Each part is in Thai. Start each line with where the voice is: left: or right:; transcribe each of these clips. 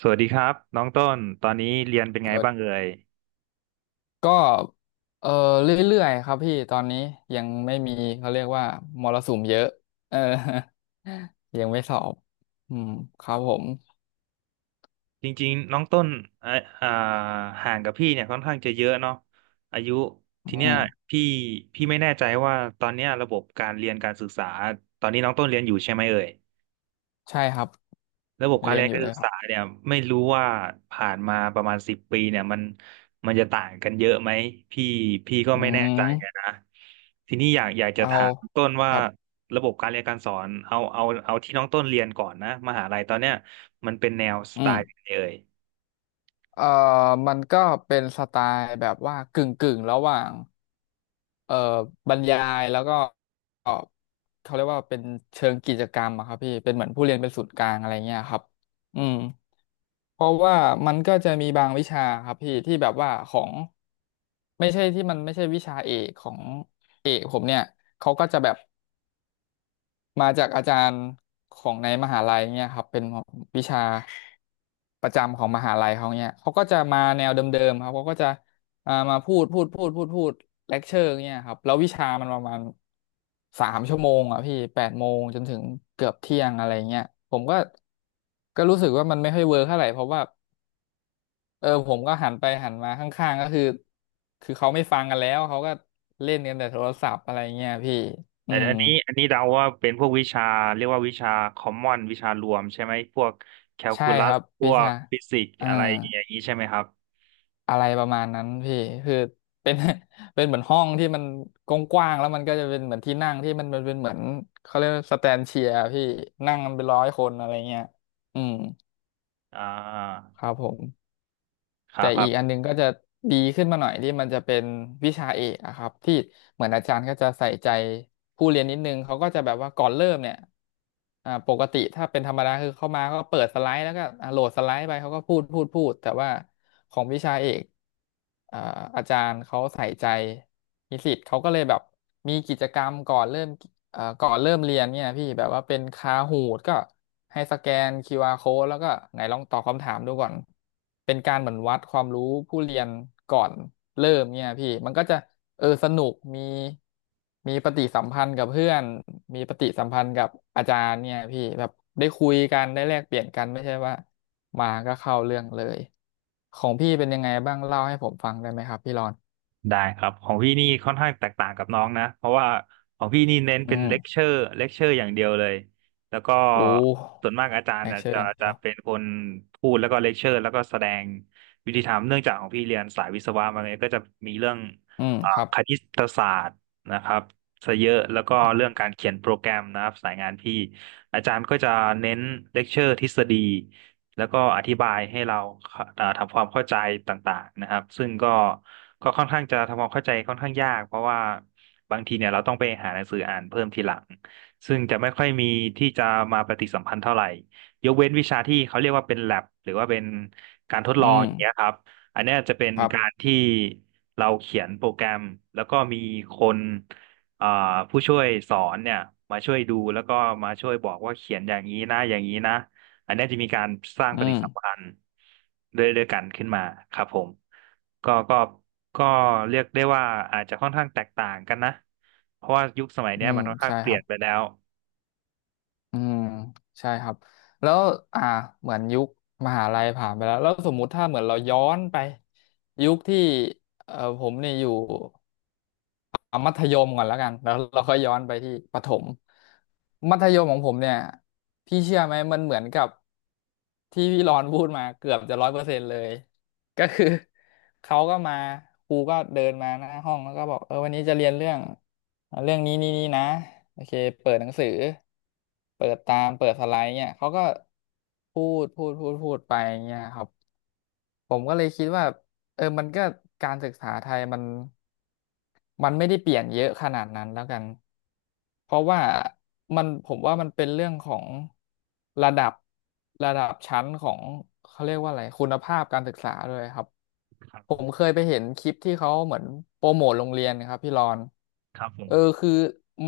right: สวัสดีครับน้องต้นตอนนี้เรียนเป็นไง
left: เปิด
right: บ้างเอ่ย
left: ก็เออเรื่อยๆครับพี่ตอนนี้ยังไม่มีเขาเรียกว่ามรสุมเยอะเออ ยังไม่สอบอืมครับผม
right: จริงๆน้องต้นเอ่ออ่าห่างกับพี่เนี่ยค่อนข้างจะเยอะเนาะอายุ
left: อื
right: ทีเนี้ย
left: ม
right: พี่พี่ไม่แน่ใจว่าตอนเนี้ยระบบการเรียนการศึกษาตอนนี้น้องต้นเรียนอยู่ใช่ไหมเอ่ย
left: ใช่ครับ
right: ระบบการ
left: เรีย
right: เรี
left: น
right: ยน
left: อยู่
right: การ
left: เลย
right: ศึก
left: ครั
right: ษา
left: บ
right: เนี่ยไม่รู้ว่าผ่านมาประมาณ10 ปีเนี่ยมันจะต่างกันเยอะไหมพี่พี่ก็
left: อื
right: ไม่แน่ใจอะ
left: ม
right: นะทีนี้อยากจะ
left: เอา
right: ถามต้น
left: ค
right: ว่า
left: รับ
right: ระบบการเรียนการสอนเอาที่น้องต้นเรียนก่อนนะมหาลัยตอนเนี้ยมันเป็นแนวส
left: อื
right: ไต
left: ม
right: ล์ไหนเอ่ย
left: เอ่อมันก็เป็นสไตล์แบบว่ากึ่งกึ่งระหว่าง เอ่อบรรยายแล้วก็เอ่อเขาเรียกว่าเป็นเชิงกิจกรรมอะครับพี่เป็นเหมือนผู้เรียนเป็นศูนย์กลางอะไรเงี้ยครับอืมเพราะว่ามันก็จะมีบางวิชาครับพี่ที่แบบว่าของไม่ใช่ที่มันไม่ใช่วิชาเอกของเอกผมเนี่ยเขาก็จะแบบ มาจากอาจารย์ของในมหาลัยเนี่ยครับเป็นวิชาประจำของมหาลัยเขาเนี่ยเขาก็จะมาแนวเดิมๆครับเขาก็จะมาพูดพูดพูดพูดพูดเลคเชอร์เนี่ยครับแล้ววิชามันประมาณสามชั่วโมงอ่ะพี่แปดโมงจนถึงเกือบเที่ยงอะไรเงี้ยผมก็รู้สึกว่ามันไม่ค่อยเวิร์คเท่าไหร่เพราะว่าผมก็หันไปหันมาข้างๆก็คือเขาไม่ฟังกันแล้วเขาก็เล่นกันแต่โทรศัพท์อะไรเงี้ยพี่อื
right: อัน
left: ม
right: อันนี้อันนี้เดาว่าเป็นพวกวิชาเรียกว่าวิชาคอมมอนวิชารวมใช่ไหมพวกแคล
left: ใช่
right: คูลั
left: ค
right: ส
left: รับ
right: พ
left: วิ
right: วก
left: ชา
right: ฟิสิกส์
left: อ่า
right: อะไรอย่างนี้ใช่ไหมครับ
left: อะไรประมาณนั้นพี่คือเป็น เป็นเหมือนห้องที่มันกว้างๆแล้วมันก็จะเป็นเหมือนที่นั่งที่มันเป็นเหมือนเขาเรียกว่าสแตนเชียร์พี่นั่งกันเป็นร้อยคนอะไรเงี้ยอืม
right: อ่า
left: ครับผม
right: ครั
left: แต่
right: บค
left: อี
right: รั
left: กอัน
right: บ
left: หนึงก็จะดีขึ้นมาหน่อยที่มันจะเป็นวิชาเอกอะครับที่เหมือนอาจารย์ก็จะใส่ใจผู้เรียนนิดนึงเขาก็จะแบบว่าก่อนเริ่มเนี่ยปกติถ้าเป็นธรรมดาคือเข้ามาก็เปิดสไลด์แล้วก็โหลดสไลด์ไปเขาก็พูดพูดพูดแต่ว่าของวิชาเอกอ่าอาจารย์เขาใส่ใจนิสิตเขาก็เลยแบบมีกิจกรรมก่อนเริ่ม ก่อนเริ่มเรียนเนี่ยพี่แบบว่าเป็นคาหูดก็ให้สแกนคิวอาร์ code แล้วก็ไหนลองตอบคำถามดูก่อนเป็นการเหมือนวัดความรู้ผู้เรียนก่อนเริ่มเนี่ยพี่มันก็จะเออสนุกมีมีปฏิสัมพันธ์กับเพื่อนมีปฏิสัมพันธ์กับอาจารย์เนี่ยพี่แบบได้คุยกันได้แลกเปลี่ยนกันไม่ใช่ว่ามาก็เข้าเรื่องเลยของพี่เป็นยังไงบ้างเล่าให้ผมฟังได้ไหมครับพี่รอน
right: ได้ครับของพี่นี่ค่อนข้างแตกต่างกับน้องนะเพราะว่าของพี่นี่เน้น
left: อื
right: เป็นเลคเช
left: ม
right: อร์เลคเชอร์อย่างเดียวเลยแล้วก็
left: โอ้
right: ส่วนมากอาจาร
left: แล
right: ย์
left: ก
right: น่ะ
left: เชอร์
right: จะ
left: อย่างเดี
right: จะ
left: ยว
right: เป็นคนพูดแล้วก็เลคเชอร์แล้วก็แสดงวิธีทำเนื่องจากของพี่เรียนสายวิศวะมาเนี่ยก็จะมีเรื่อง
left: อืมครับ
right: คณิตศาสตร์นะครับซะเยอะแล้วก็เรื่องการเขียนโปรแกรมนะครับสายงานพี่อาจารย์ก็จะเน้นเลคเชอร์ทฤษฎี แล้วก็อธิบายให้เราทำความเข้าใจต่างๆนะครับซึ่งก็ค่อนข้างจะทำความเข้าใจค่อนข้างยากเพราะว่าบางทีเนี่ยเราต้องไปหาหนังสืออ่านเพิ่มทีหลังซึ่งจะไม่ค่อยมีที่จะมาปฏิสัมพันธ์เท่าไหร่ยกเว้นวิชาที่เขาเรียกว่าเป็น lab หรือว่าเป็นการทดล
left: อื
right: อง
left: ม
right: อย่างเงี้ยครับอันเนี้ยจะเป็น
left: ครั
right: การ
left: บ
right: ที่เราเขียนโปรแกรมแล้วก็มีคนเอ่อผู้ช่วยสอนเนี่ยมาช่วยดูแล้วก็มาช่วยบอกว่าเขียนอย่างนี้นะอย่างนี้นะ อันเนี้ยจะมีการสร้าง
left: อื
right: ปฏิ
left: ม
right: สัมพันธ์ด้วยกันขึ้นมาครับผมก็ก็ก็เรียกได้ว่าอาจจะค่อนข้างแตกต่างกันนะเพราะว่ายุคสมัย
left: อื
right: เนี้ย
left: ม
right: มันค่อนข้าง
left: ใช่
right: เป
left: ค
right: ลี่
left: รั
right: ยน
left: บ
right: ไปแล้ว
left: อืมใช่ครับแล้วอ่าเหมือนยุคมหาลัยผ่านไปแล้วแล้วสมมุติถ้าเหมือนเราย้อนไปยุคที่เออผมเนี่ยอยู่ เอามัธยมก่อนแล้วกันแล้วเราค่อยย้อนไปที่ประถมมัธยมของผมเนี่ยพี่เชื่อไหมมันเหมือนกับที่พี่รอนพูดมาเกือบจะร้อยเปอร์เซ็นต์เลยก็คือเขาก็มาครูก็เดินมาหน้าห้องแล้วก็บอกเออวันนี้จะเรียนเรื่องเรื่องนี้นี่นี่นะโอเคเปิดหนังสือเปิดตามเปิดสไลด์เนี่ยเขาก็พูดพูดพูดพูดไปเนี่ยครับผมก็เลยคิดว่าเออมันก็การศึกษาไทยมัน มันไม่ได้เปลี่ยนเยอะขนาดนั้นแล้วกันเพราะว่ามันผมว่ามันเป็นเรื่องของระดับระดับชั้นของเขาเรียกว่าอะไรคุณภาพการศึกษาด้วยครับ
right: ครั
left: ผ
right: บ
left: มเคยไปเห็นคลิปที่เขาเหมือนโปรโมทโรงเรียนนะครับพี่รอน
right: ครับผม
left: เออคือ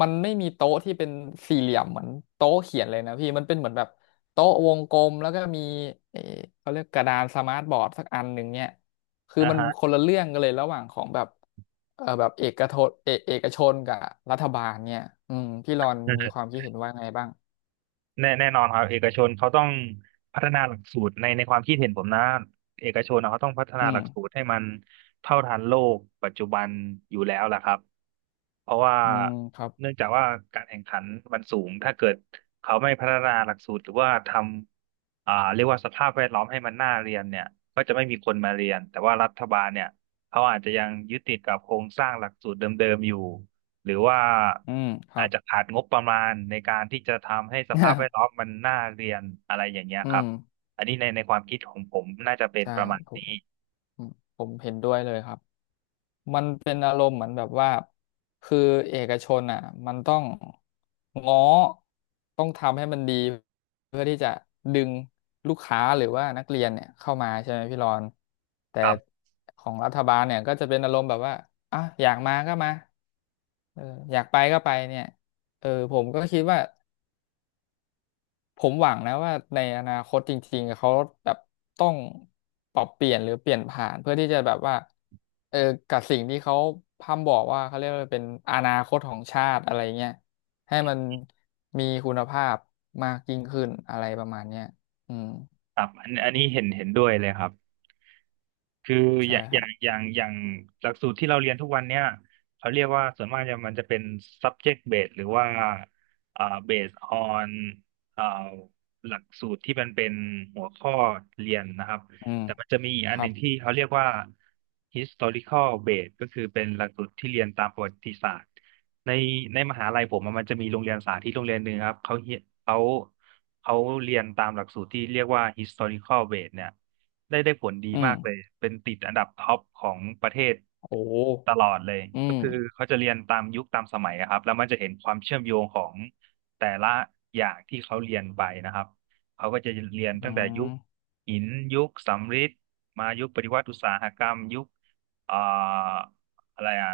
left: มันไม่มีโต๊ะที่เป็นสี่เหลี่ยมเหมือนโต๊ะเขียนเลยนะพี่มันเป็นเหมือนแบบโต๊ะวงกลมแล้วก็มีเออเขาเรียกกระดานสมาร์ทบอร์ดสักอันหนึ่งเนี่ย คือ
right: อ่า
left: มัน
right: ฮะ
left: คนละเรื่องกันเลยระหว่างของแบบ แบบเอกชนกับรัฐบาลเนี่ยอืมพี่รอนมีความคิดเห็นว่าไงบ้าง
right: แน่นอนครับเอกชนเขาต้องพัฒนาหลักสูตรในความคิดเห็นผมนะเอกชนนะเขาต้องพัฒนา
left: อื
right: ห
left: ม
right: ลักสูตรให้มันเท่าทันโลกปัจจุบันอยู่แล้วล่ะครับเพราะว่า
left: อืมครับ
right: เนื่องจากว่าการแข่งขันมันสูงถ้าเกิดเขาไม่พัฒนาหลักสูตรหรือว่าทำเรียกว่าสภาพแวดล้อมให้มันน่าเรียนเนี่ยก็จะไม่มีคนมาเรียนแต่ว่ารัฐบาลเนี่ยเขาอาจจะยังยึดติดกับโครงสร้างหลักสูตรเดิมๆอยู่ หรือว่า
left: อืมครั
right: อาจ
left: บ
right: จะขาดงบประมาณในการที่จะทำให้สภาพแว ดล้อมมันน่าเรียนอะไรอย่างเงี้ย
left: อื
right: ครับ
left: ม
right: อันนี้ในความคิดของผมน่าจะเป็น
left: ใช่
right: ประมาณ
left: ผม
right: นี้
left: ผมผมเห็นด้วยเลยครับ มันเป็นอารมณ์เหมือนแบบว่าคือเอกชนอ่ะมันต้องง้อต้องทำให้มันดีเพื่อที่จะดึงลูกค้าหรือว่านักเรียนเนี่ยเข้ามาใช่ไหมพี่รอนแต่
right: ครับ
left: ของรัฐบาลเนี่ยก็จะเป็นอารมณ์แบบว่าอ่ะอยากมาก็มาเอออยากไปก็ไปเนี่ยผมก็คิดว่า ผมหวังนะว่าในอนาคตจริงๆเขาแบบต้องปรับเปลี่ยนหรือเปลี่ยนผ่านเพื่อที่จะแบบว่าเออกับสิ่งที่เขาพร่ำบอกว่าเขาเรียกว่าเป็นอนาคตของชาติอะไรเงี้ยให้มันมีคุณภาพมากยิ่งขึ้นอะไรประมาณเนี้ยอืม
right: ครับอันอันนี้เห็นด้วยเลยครับ คืออ
left: ใช่
right: ย่าง
left: ค
right: อ
left: รั
right: ย่า
left: บ
right: งอย่างอย่างหลักสูตรที่เราเรียนทุกวันเนี่ยเขาเรียกว่าส่วนมากจะมันจะเป็น subject based หรือว่าอ่า based on อ่าหลักสูตรที่มันเป็นหัวข้อเรียนนะครับ
left: อืม
right: แต่มันจะมีอีก
left: ค
right: อันห
left: รั
right: นึ่
left: บ
right: งที่เขาเรียกว่า historical based ก็คือเป็นหลักสูตรที่เรียนตามประวัติศาสตร์ในในมหาลัยผมอะมันจะมีโรงเรียนสาธิตโรงเรียนหนึ่งครับเขาเขาเรียนตามหลักสูตรที่เรียกว่า historical based เนี่ย ได้ผลดี
left: อืม
right: มากเลย เป็นติดอันดับท็อปของประเทศ
left: โอ้
right: ตลอดเลย
left: อื
right: ก็
left: ม
right: คือเขาจะเรียนตามยุคตามสมัยอะครับแล้วมันจะเห็นความเชื่อมโยงของแต่ละอย่างที่เขาเรียนไปนะครับเขาก็จะเรียน
left: อื
right: ตั้งแต่ยุ
left: ม
right: คหินยุคสำริดมายุคปฏิวัติอุตสาหกรรมยุคเอ่ออะไรอะ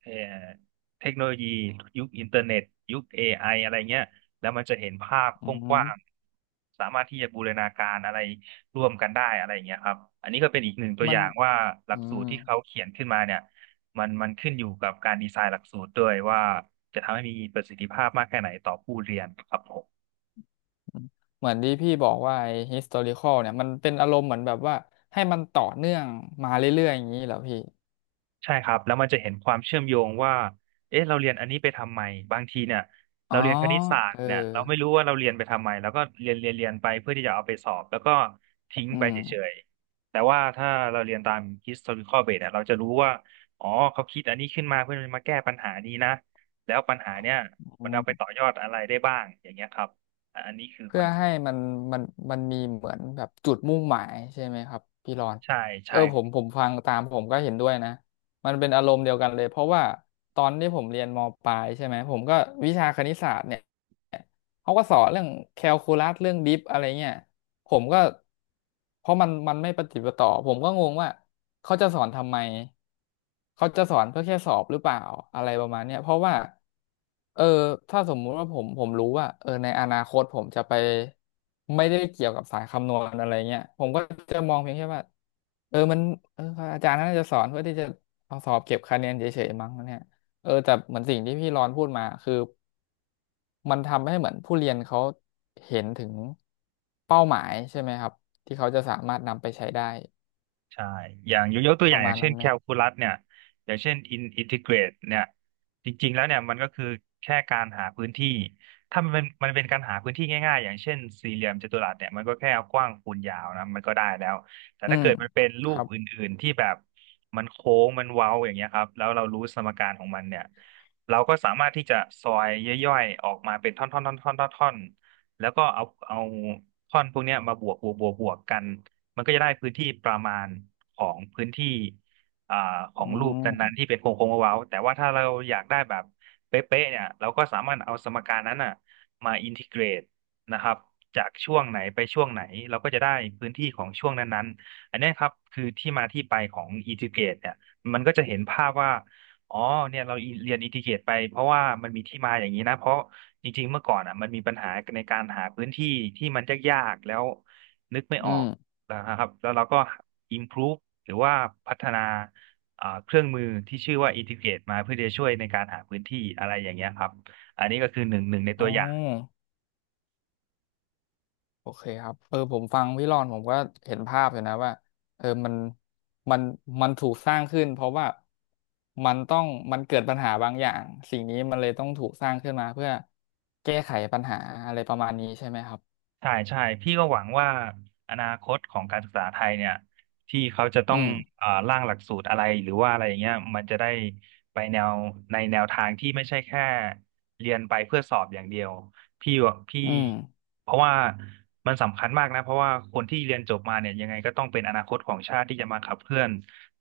right: เอ่อเทคโนโลยียุคอินเทอร์เน็ตยุค AI อะไรเงี้ยแล้วมันจะเห็นภาพ
left: อื
right: กว้าง
left: ม
right: ๆสามารถที่จะบูรณาการอะไร ร่วมกันได้อะไรอย่างเงี้ยครับ อันนี้ก็เป็นอีกหนึ่งตัว
left: มั
right: อ
left: น
right: ย่างว่าหลั
left: อื
right: กสูตร
left: ม
right: ที่เขาเขียนขึ้นมาเนี่ยมันขึ้นอยู่กับการดีไซน์หลักสูตรด้วยว่าจะทำให้มีประสิทธิภาพมากแค่ไหนต่อผู้เรียนครับผม
left: เหมือนที่พี่บอกว่าไอ้ historical เนี่ยมันเป็นอารมณ์เหมือนแบบว่าให้มันต่อเนื่องมาเรื่อยๆอย่างนี้เหรอพี่
right: ใช่ครับแล้วมันจะเห็นความเชื่อมโยงว่าเอ๊ะเราเรียนอันนี้ไปทำไมบางทีเนี่ย
left: อ๋
right: เรา
left: อ
right: เรียนคณิตศาสต
left: เออ
right: ร์เนี่ยเราไม่รู้ว่าเราเรียนไปทำไมแล้วก็เรียนไปเพื่อที่จะเอาไปสอบแล้วก็ทิ้ง
left: อื
right: ไป
left: ม
right: เฉยๆแต่ว่าถ้าเราเรียนตาม historical base เนี่ยเราจะรู้ว่าอ๋อเขาคิดอันนี้ขึ้นมาเพื่อมาแก้ปัญหานี้นะแล้วปัญหาเนี่ย
left: อื
right: มันเอาไป
left: ม
right: ต่อยอดอะไรได้บ้างอย่างเงี้ยครับอันนี้คือค
left: เพื่
right: อ
left: อ
right: นเซ็ป
left: ให้
right: ต์
left: มันมันมันมีเหมือนแบบจุดมุ่งหมายใช่ไหมครับพี่รอน
right: ใช่
left: เอ
right: ใช่
left: อผมฟังตามผมก็เห็นด้วยนะมันเป็นอารมณ์เดียวกันเลยเพราะว่าตอนที่ผมเรียนมปลายใช่ไหมผมก็วิชาคณิตศาสตร์เนี่ยเขาก็สอนเรื่องแคลคูลัสเรื่องดิฟอะไรเงี้ย ผมก็เพราะมันไม่ปฏิดปะต่อผมก็งงว่าเขาจะสอนทำไมเขาจะสอนเพื่อแค่สอบหรือเปล่าอะไรประมาณเนี้ยเพราะว่าเออถ้าสมมุติว่าผมรู้ว่าเออในอนาคตผมจะไปไม่ได้เกี่ยวกับสายคำนวณอะไรเงี้ยผมก็จะมองเพียงแค่ว่าเออมันเอออาจารย์น่าจะสอนเพื่อที่จะเอาสอบเก็บคะแนนเฉยๆมั้งเนี่ยเออแต่เหมือนสิ่งที่พี่รอนพูดมาคือ มันทำให้เหมือนผู้เรียนเขาเห็นถึงเป้าหมายใช่ไหมครับที่เขาจะสามารถนำไปใช้ได้
right: ใช่อย่างยกตัวอ
left: ป
right: ย่า
left: ระ
right: งอ
left: มา
right: ย่า
left: ณ
right: งเช่
left: นั้
right: น
left: นไห
right: แค
left: ม
right: ลคูลัสเนี่ย อย่างเช่นอินทิเกรตเนี่ยจริงๆแล้วเนี่ยมันก็คือแค่การหาพื้นที่ ถ้ามันเป็นการหาพื้นที่ง่ายๆอย่างเช่นสี่เหลี่ยมจัตุรัสเนี่ยมันก็แค่เอากว้างคูณยาวนะมันก็ได้แล้ว แต่
left: อื
right: ถ้า
left: ม
right: เกิดมันเป็นรู
left: ค
right: ป
left: รับ
right: อื่นๆที่แบบมันโค้งมันเว้าอย่างเงี้ยครับแล้วเรารู้สมการของมันเนี่ยเราก็สามารถที่จะซอยย่อยๆออกมาเป็นท่อนๆๆๆๆๆแล้วก็เอาท่อนพวกเนี้ยมาบวกกัน มันก็จะได้พื้นที่ประมาณของพื้นที่อ่าขอ
left: อื
right: งรูปนั้นๆ
left: ม
right: ที่เป็นโค้งโค้งเว้าๆแต่ว่าถ้าเราอยากได้แบบเป๊ะๆเนี่ยเราก็สามารถเอาสมการนั้นอ่ะมาอินทิเกรตนะครับจากช่วงไหนไปช่วงไหนเราก็จะได้พื้นที่ของช่วงนั้นๆอันเนี้ยครับคือที่มาที่ไปของอินทิเกรตเนี่ยมันก็จะเห็นภาพว่าอ๋อเนี่ยเราเรียนอินทิเกรตไปเพราะว่ามันมีที่มาอย่างนี้นะเพราะจริงๆเมื่อก่อนอ่ะมันมีปัญหาในการหาพื้นที่ที่มันยากๆแล้วนึกไม่อ
left: อื
right: อ
left: ม
right: ก นะครับแล้วเราก็ improve หรือว่าพัฒนาเครื่องมือที่ชื่อว่า Integrate มาเพื่อจะช่วยในการหาพื้นที่อะไรอย่างเงี้ยครับอันนี้ก็คือหนึ่งใน
left: อ๋
right: ตัวอย่าง
left: อโอเคครับเออผมฟังพี่รอนผมก็เห็นภาพอยู่นะว่าเออมันมันมันถูกสร้างขึ้นเพราะว่ามันต้องมันเกิดปัญหาบางอย่างสิ่งนี้มันเลยต้องถูกสร้างขึ้นมาเพื่อแก้ไขปัญหาอะไรประมาณนี้ใช่ไหมครับ
right: ใช่ใช่พี่ก็หวังว่าอนาคตของการศึกษาไทยเนี่ยที่เขาจะ
left: อื
right: ต้อง
left: ม
right: ร่างหลักสูตรอะไรหรือว่าอะไรอย่างเงี้ยมันจะได้ไปแนวในแนวทางที่ไม่ใช่แค่เรียนไปเพื่อสอบอย่างเดียวพี่ว่าพี่
left: อืม
right: เพราะว่ามันสำคัญมากนะเพราะว่าคนที่เรียนจบมาเนี่ยยังไงก็ต้องเป็นอนาคตของชาติที่จะมาขับเคลื่อน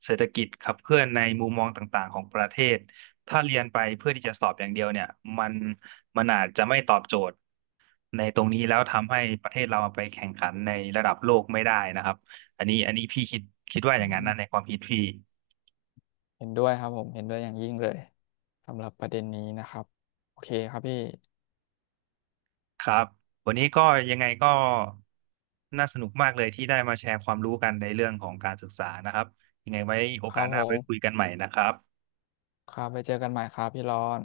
right: เศรษฐกิจขับเคลื่อนในมุมมองต่างๆของประเทศถ้าเรียนไปเพื่อที่จะสอบอย่างเดียวเนี่ยมันมันอาจจะไม่ตอบโจทย์ ในตรงนี้แล้วทำให้ประเทศเราไปแข่งขันในระดับโลกไม่ได้นะครับอันนี้พี่คิดว่าอย่างนั้นนะในความคิดพี่
left: เห็นด้วยครับผมเห็นด้วยอย่างยิ่งเลยสำหรับประเด็นนี้นะครับโอเคครับพี่
right: ครับวันนี้ก็ยังไงก็น่าสนุกมากเลยที่ได้มาแชร์ความรู้กันในเรื่องของการศึกษานะครับยังไงไว้โอ
left: ค
right: กา
left: รั
right: ส
left: บ
right: ห
left: ผ
right: น้า
left: ม
right: ไว้คุยกันใหม่นะครับ
left: ครับไปเจอกันใหม่ครับพี่รอน